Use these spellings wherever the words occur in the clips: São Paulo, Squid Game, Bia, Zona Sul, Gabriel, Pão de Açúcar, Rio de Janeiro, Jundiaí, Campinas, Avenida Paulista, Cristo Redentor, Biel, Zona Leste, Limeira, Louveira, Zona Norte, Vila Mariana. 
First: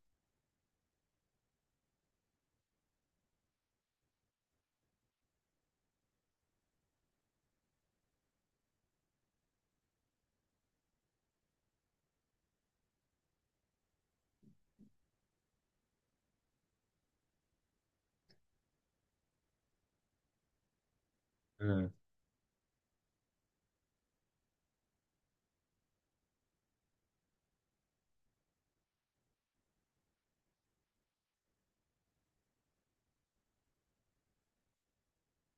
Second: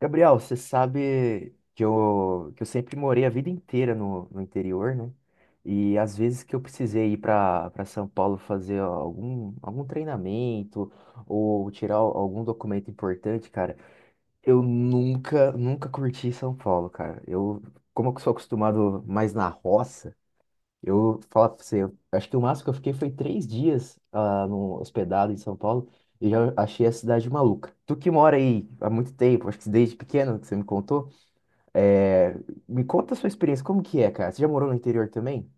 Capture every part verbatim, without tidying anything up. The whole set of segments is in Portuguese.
Gabriel, você sabe que eu, que eu sempre morei a vida inteira no, no interior, né? E às vezes que eu precisei ir para para São Paulo fazer algum, algum treinamento ou tirar algum documento importante, cara, eu nunca, nunca curti São Paulo, cara. Eu, como eu sou acostumado mais na roça, eu falo pra você, Hum. eu acho que o máximo que eu fiquei foi três dias ah, no hospedado em São Paulo e já achei a cidade maluca. Tu que mora aí há muito tempo, acho que desde pequeno que você me contou, é, me conta a sua experiência, como que é, cara? Você já morou no interior também?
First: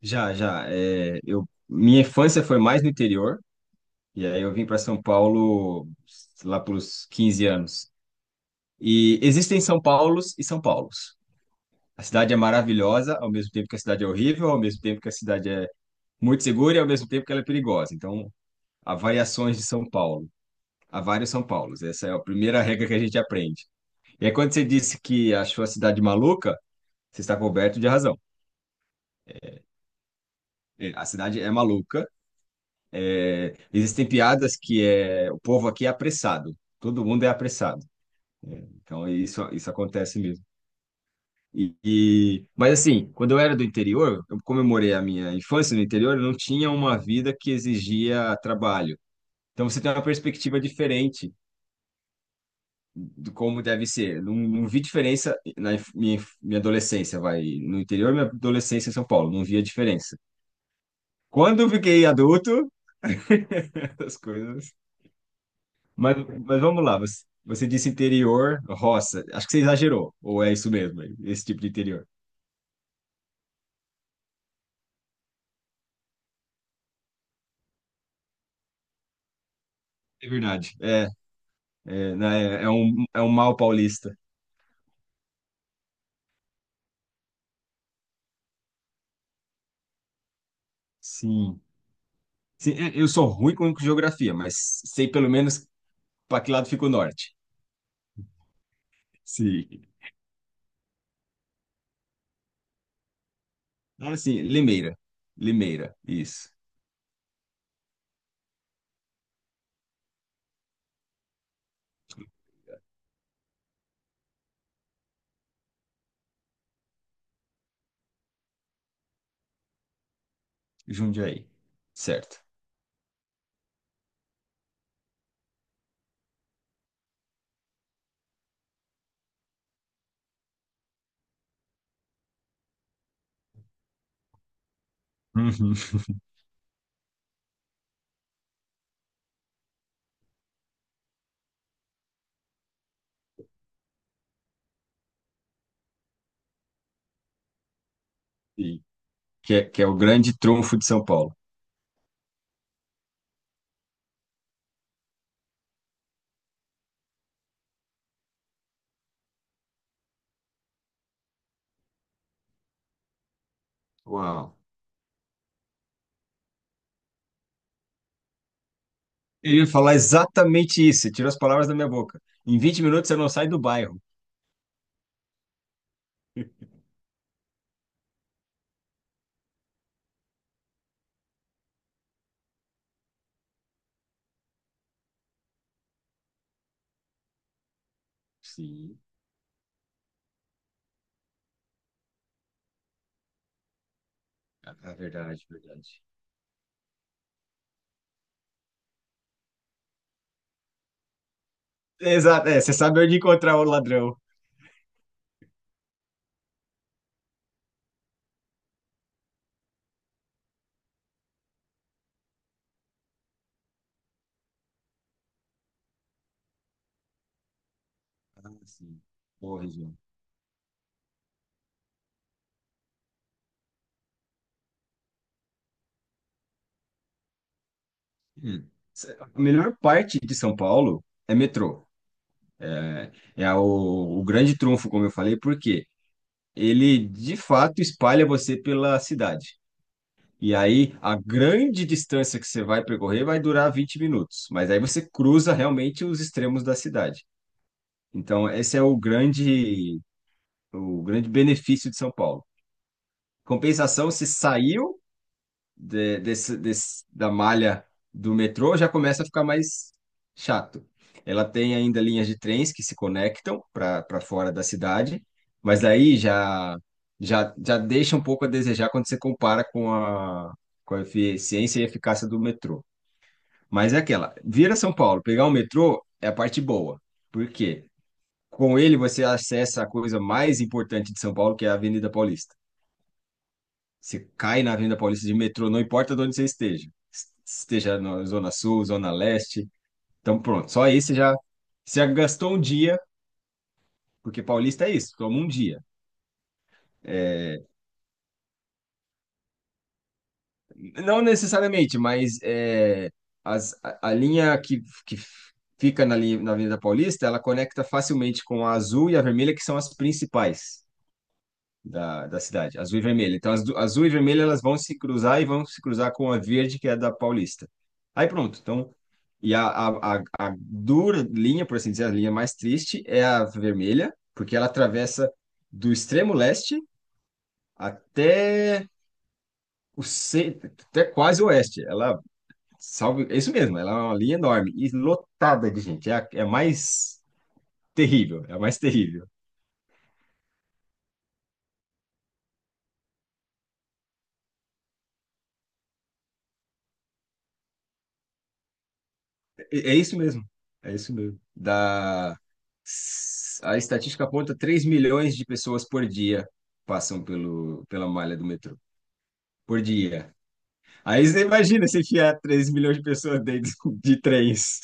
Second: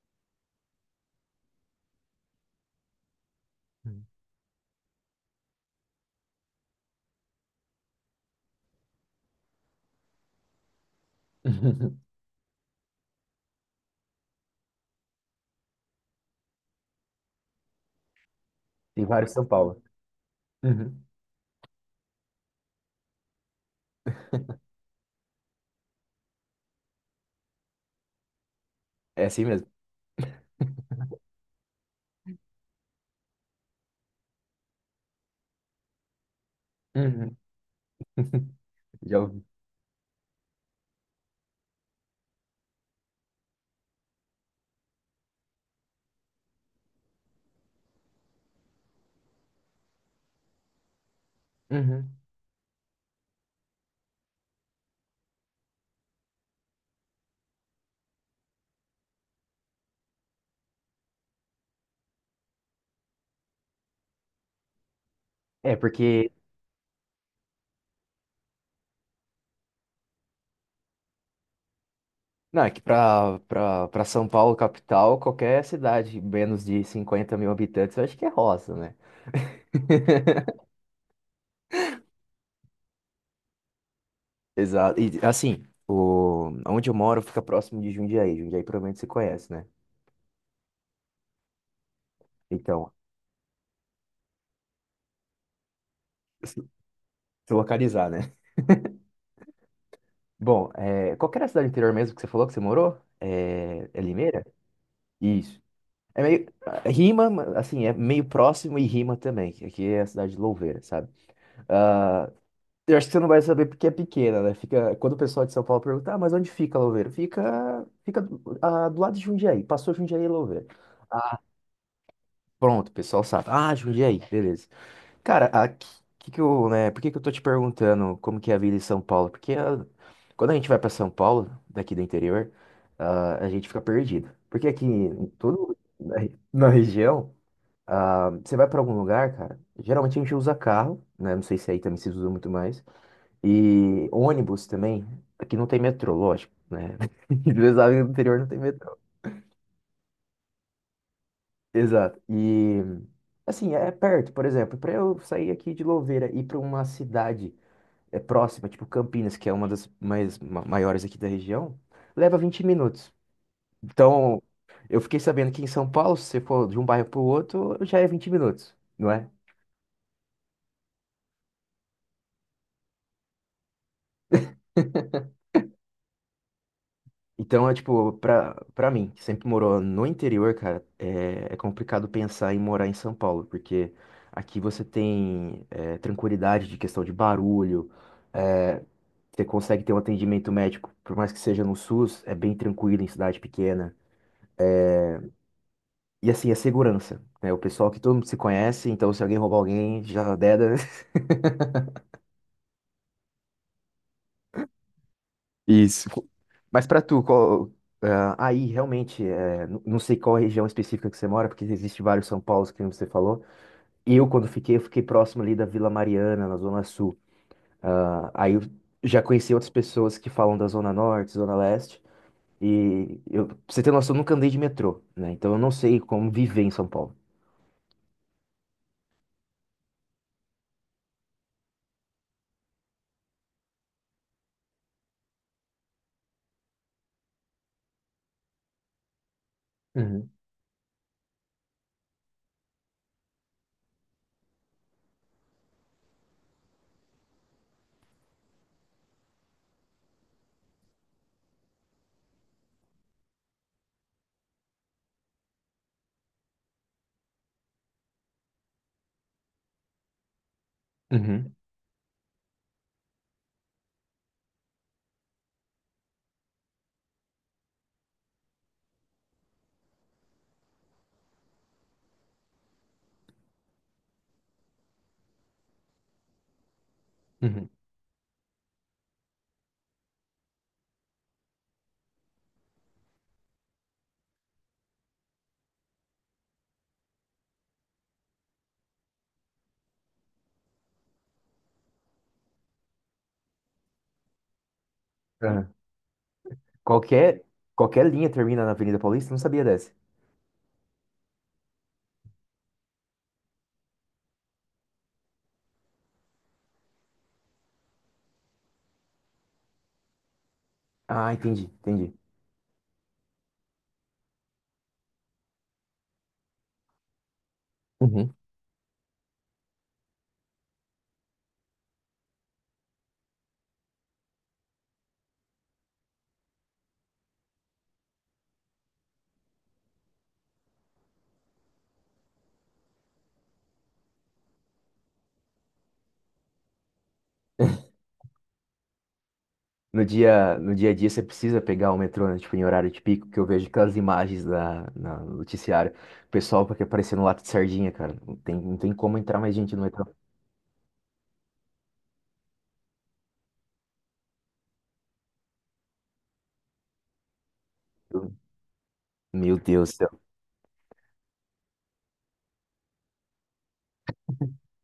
Já, já. É, eu, minha infância foi mais no interior, Uhum. e aí eu vim para São Paulo lá pelos quinze anos. E existem São Paulos e São Paulos. A cidade é maravilhosa, ao mesmo tempo que a cidade é horrível, ao mesmo tempo que a cidade é muito segura e ao mesmo tempo que ela é perigosa. Então, há Tem vários em São variações de Paulo. São Paulo. Há Uhum. vários São Paulos. Essa é a primeira regra que a gente aprende. E aí, quando você disse que achou a cidade maluca, você está coberto de razão. É assim mesmo. É, a cidade é maluca. Existem piadas que é, o povo aqui é apressado, todo mundo é Uhum. apressado. Então Já isso, ouvi. isso acontece mesmo. E, e- mas assim, quando eu era do interior, eu comemorei a minha infância no interior, eu não tinha uma vida que exigia trabalho. Então você tem uma perspectiva diferente Uhum. de como deve ser. Não, não vi diferença na inf- minha, inf- minha adolescência, vai, no interior, minha adolescência em São Paulo, não via diferença. Quando eu fiquei adulto, as coisas... É, Mas, porque. mas vamos lá, você, você disse interior, roça. Acho que você exagerou, ou é isso mesmo, esse tipo de interior. Não, é que pra, pra, pra São Paulo, capital, qualquer cidade menos de cinquenta mil habitantes, eu acho que é roça, né? É verdade. É, é, né, é é um, é um mal paulista. Exato. E assim, o... onde eu moro fica próximo de Jundiaí. Jundiaí provavelmente você conhece, né? Sim. Sim, Então, é, eu sou ruim com geografia, mas sei pelo menos para que se lado fica o norte. se localizar, né? Sim. Bom, é... qual que era a cidade interior mesmo que você falou que você morou? É, é Ah, sim, Limeira? Limeira. Isso. Limeira, É meio. isso. é, Rima, ma- assim, é meio próximo e rima também. Que Aqui é a cidade de Louveira, sabe? Ah, eu acho que você não vai saber porque é pequena, né? Fica... Quando o pessoal de São Paulo pergunta, ah, mas onde fica Louveira? Fica, fica do, ah, do lado de Jundiaí. Passou Jundiaí e Louveira. Jundiaí. Certo. Pronto, o pessoal sabe. Ah, Jundiaí, beleza. Cara, a, que, que eu, né, por que que eu tô te perguntando como que é a vida em São Paulo? Porque ah, quando a gente vai pra São Paulo, daqui do interior, ah, a gente fica perdido. Porque aqui em Uhum. todo na, re- na região, ah, você vai pra algum lugar, cara, geralmente a gente usa carro, né? Não sei se aí também se usa muito mais. E ônibus também. Aqui não tem metrô, lógico, né? Eles sabem que no interior não tem Sim. metrô. Que é, que é o grande trunfo de São Paulo. Exato. E assim, é perto, por exemplo, pra eu sair aqui de Louveira e ir pra uma cidade é próxima, tipo Campinas, que é uma das mais ma- maiores aqui da região, leva vinte minutos. Então, Uau. eu fiquei sabendo que em São Paulo, se você for de um bairro pro outro, já é vinte minutos, não é? Eu ia falar exatamente isso, você tirou as palavras da minha boca. Em vinte minutos você não sai do bairro. Então, é tipo, pra, pra mim, que sempre morou no interior, cara, é, é complicado pensar em morar em São Paulo, porque aqui você tem é, tranquilidade de questão de barulho, é, Sim, você consegue ter um atendimento médico, por mais que seja no SUS, é bem tranquilo em cidade pequena. ah, tá, verdade, verdade. E assim, a segurança, né? O pessoal que todo mundo se conhece, então se alguém roubar alguém, já deda. Exato, é, você sabe onde encontrar o ladrão. Isso. Mas pra tu, qual, ah, aí realmente, é, n- não sei qual região específica que você mora, porque existe vários São Paulos, que nem você falou. Eu, quando fiquei, eu fiquei próximo ali da Vila Mariana, na Zona Sul. Ah, Ah, aí eu sim. já conheci Boa outras região. pessoas que falam da Zona Norte, Zona Leste. E eu, pra você ter noção, eu nunca andei de metrô, né? Então eu não sei como viver em São Paulo. Hum. A melhor parte de São Paulo é metrô. É o, o grande trunfo, como eu falei, porque ele de fato espalha você pela cidade. Uhum, E aí a grande distância que você vai percorrer vai durar vinte minutos, mas aí você cruza realmente os extremos da cidade. Então, esse é o grande, o grande benefício de São Paulo. Compensação, se saiu de- desse, desse- da malha do metrô, já começa a ficar mais chato. Ela uhum, tem ainda linhas de trens que se conectam para para fora da cidade, mas aí já, já, já deixa um pouco a desejar quando você compara com a, com a eficiência e eficácia do metrô. Mas é aquela, vir a São Paulo, pegar o metrô é a parte boa. Por quê? Com ele você acessa a coisa mais importante de São Paulo, que é a Avenida Paulista. Você cai na Avenida Paulista de metrô, não importa de onde você esteja. Esteja na Zona Sul, Zona Leste. Então, pronto. Só aí você já, você já gastou um dia, porque Paulista é isso, toma um uhum. dia. Qualquer, É, qualquer linha termina na Avenida Paulista? Não sabia dessa. não necessariamente, mas é, as- a, a linha que, que fica na, linha, na Avenida Paulista, ela conecta facilmente com a azul e a vermelha, que são as principais Ah, entendi, entendi. da, da cidade, azul e vermelha. Então, as du- azul e vermelha, elas vão se cruzar e vão se cruzar com a verde, que é da Paulista. Aí Uhum. pronto. Então, e a, a, a, a dura linha, por assim dizer, a linha mais triste é a vermelha, porque ela atravessa do extremo leste até o ce- até quase o oeste. Ela, salve, é isso mesmo, ela é uma linha enorme e lotada de gente. É a, é a mais terrível, é a mais terrível. No dia, no dia a dia você precisa pegar o metrô, né, tipo, em horário de pico, que eu vejo aquelas imagens da, na, no noticiário. O pessoal porque aparecendo lato de sardinha, cara. Não tem, não tem como entrar mais gente no É metrô. isso mesmo. É isso mesmo. Da... A estatística aponta três milhões de pessoas por dia passam pelo, pela malha do metrô. Meu Por Deus do céu. dia. Aí você imagina se enfiar três milhões de pessoas dentro de trens.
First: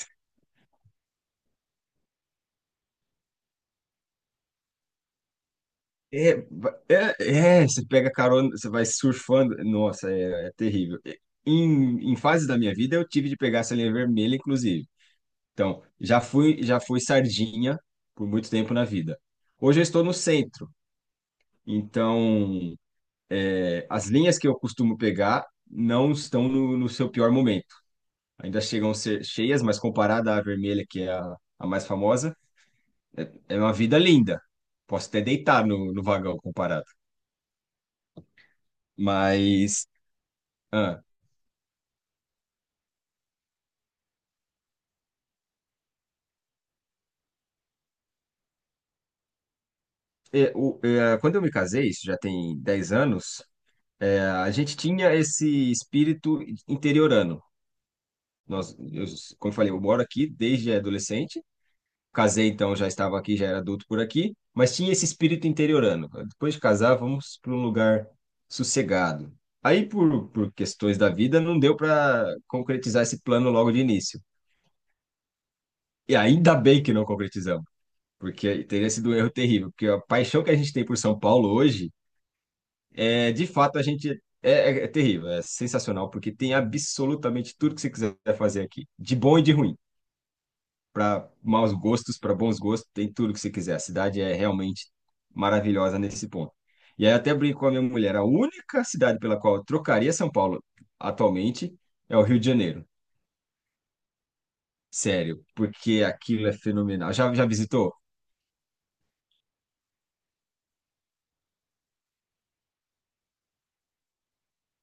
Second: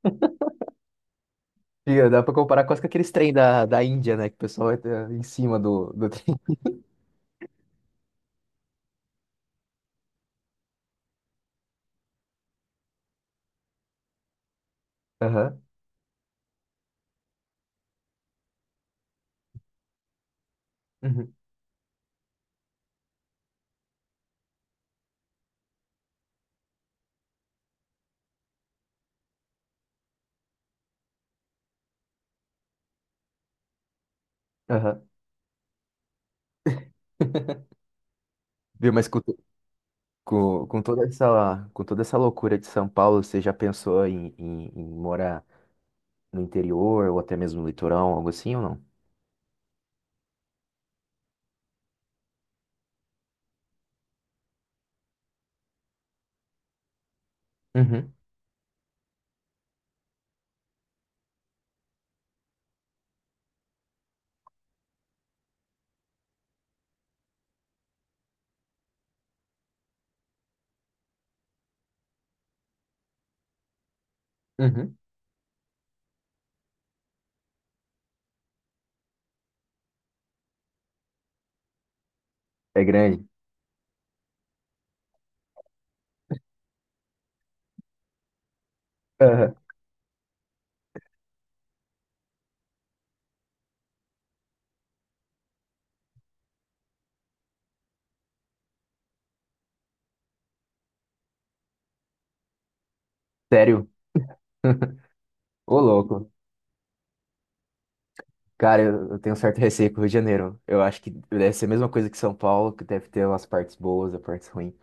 E dá pra comparar quase com aqueles trem da, da Índia, né? Que o pessoal entra em cima do, do É, trem. é, é, você pega carona, você vai surfando. Nossa, é, é terrível. Em, em fases da minha vida, eu tive de pegar essa linha vermelha, inclusive. Aham. Então, já fui, já fui sardinha por muito tempo na vida. Hoje eu estou no centro. Uhum. Então, as linhas que eu costumo pegar não estão no, no seu pior momento. Ainda chegam a ser cheias, mas comparada à vermelha, que é a, a mais famosa, é uma vida linda. Aham. Posso até deitar no, no vagão comparado. Viu, mas com, to- Mas, com, com ah, toda essa, com toda essa loucura de São Paulo, você já pensou em, em, em morar? No interior ou até mesmo no litoral algo assim ou não? é, o- é, quando eu me casei, isso já tem dez anos, é, a gente tinha esse espírito interiorano. Uhum, Nós, eu, como eu falei, eu moro aqui desde adolescente. Casei, então já estava aqui, já era adulto por aqui, mas tinha esse espírito interiorano. Depois de casar, vamos para um lugar sossegado. Aí, por, por questões da vida, não deu para concretizar esse plano logo de início. uhum. E ainda bem que não concretizamos, porque teria sido um erro terrível, porque a paixão que a gente tem por São Paulo hoje, É grande? é, de fato, a gente é, é é terrível, é sensacional, porque tem absolutamente tudo que você quiser fazer aqui, de bom e de Aham. ruim. Para maus gostos, para bons gostos, tem tudo que você quiser. A cidade é realmente maravilhosa nesse ponto. E aí eu até brinco com a minha mulher, a única cidade pela qual eu trocaria São Paulo atualmente é o Rio de Janeiro. Sério? Sério, Ô, porque louco. aquilo é fenomenal. Já, já visitou? Cara, eu, eu tenho um certo receio com o Rio de Janeiro. Eu acho que deve ser a mesma coisa que São Paulo, que deve ter umas partes boas e partes ruins.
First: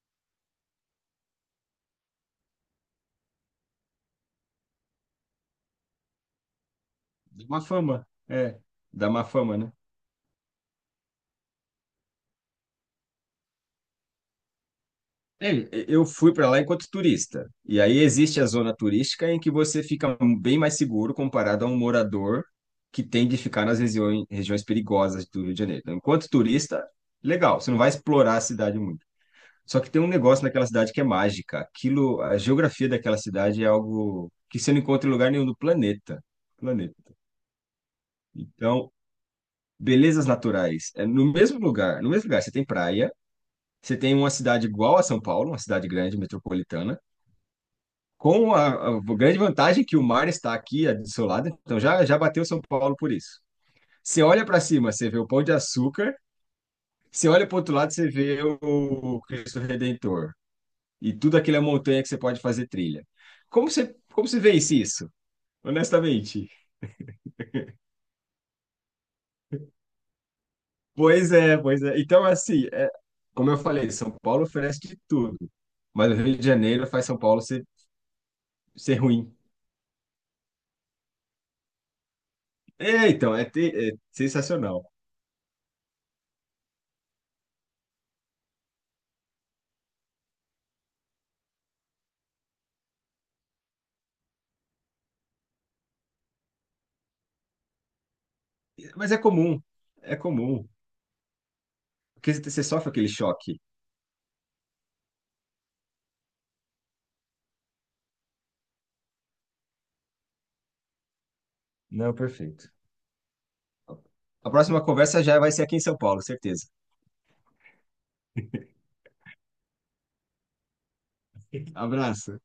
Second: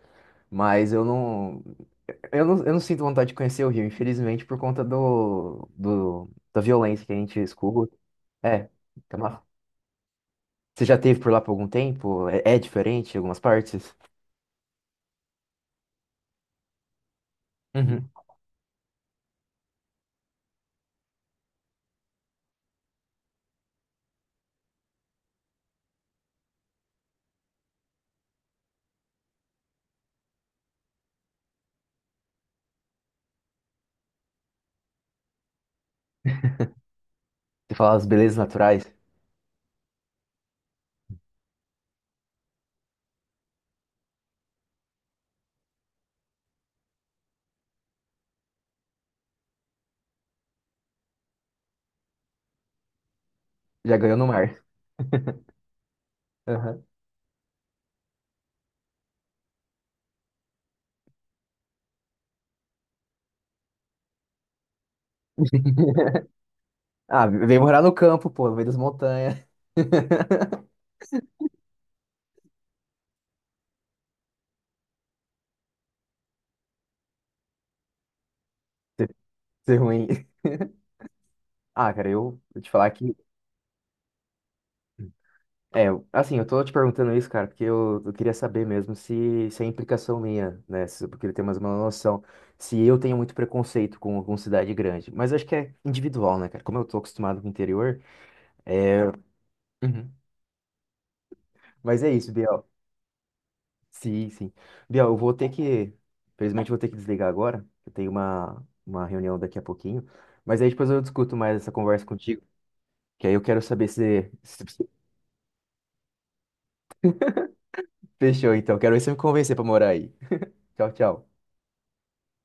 Mas eu não, eu não, eu não sinto vontade de conhecer o Rio, infelizmente, por conta do, do, da violência que a gente Dá uma escuta. fama, é, É, dá tá uma uma- fama, né? você já teve por lá por algum tempo? É, é diferente em algumas partes? É, eu fui para lá enquanto turista. E aí Uhum. existe a zona turística em que você fica bem mais seguro comparado a um morador que tem de ficar nas regiões, regiões perigosas do Rio de Janeiro. Então, enquanto turista, legal, você não vai explorar a cidade muito. Só que tem um negócio naquela cidade que é mágica. Aquilo, a geografia daquela cidade é algo que você não encontra em lugar nenhum do planeta. Planeta. Você fala as belezas Então, naturais? belezas naturais. É no mesmo lugar, no mesmo lugar, você tem praia, você tem uma cidade igual a São Paulo, uma cidade grande, metropolitana com a, a grande vantagem que o mar está aqui a- do seu lado, então já, já bateu São Paulo por isso. Já ganhou Você no olha para mar. cima, você vê o Pão de Açúcar, você olha para o outro lado, você vê o Cristo Redentor e tudo aquilo é montanha que você pode fazer trilha. Como você, como você vence isso, honestamente? Ah, vem morar no campo, pô, no meio das montanhas. Pois é, pois é. Então, assim, é, como eu falei, São Paulo oferece de tudo, mas o Rio de Janeiro faz São Paulo ser, ser Ser ruim. ser ruim. Ah, cara, eu vou te falar É, que. então, é, te- é sensacional. É, eu- assim, eu tô te perguntando isso, cara, porque eu, eu queria saber mesmo se, se é implicação minha, né? Se- porque ele tem mais uma noção. Se eu tenho muito preconceito com, com cidade grande. Mas acho que é individual, né, cara? Como eu tô acostumado com o interior. Mas é comum, Uhum. é comum. Mas é isso, Porque você Biel. sofre aquele choque. Sim, sim. Bia, eu vou ter que. Infelizmente, eu vou ter que desligar agora. Eu tenho uma, uma reunião daqui a pouquinho. Mas aí depois eu discuto mais essa conversa Não, contigo. perfeito. Que aí eu quero saber se, A se próxima conversa já vai ser aqui em São Paulo, certeza. fechou, então. Quero ver se você me convencer pra morar aí. Tchau, tchau. Abraço.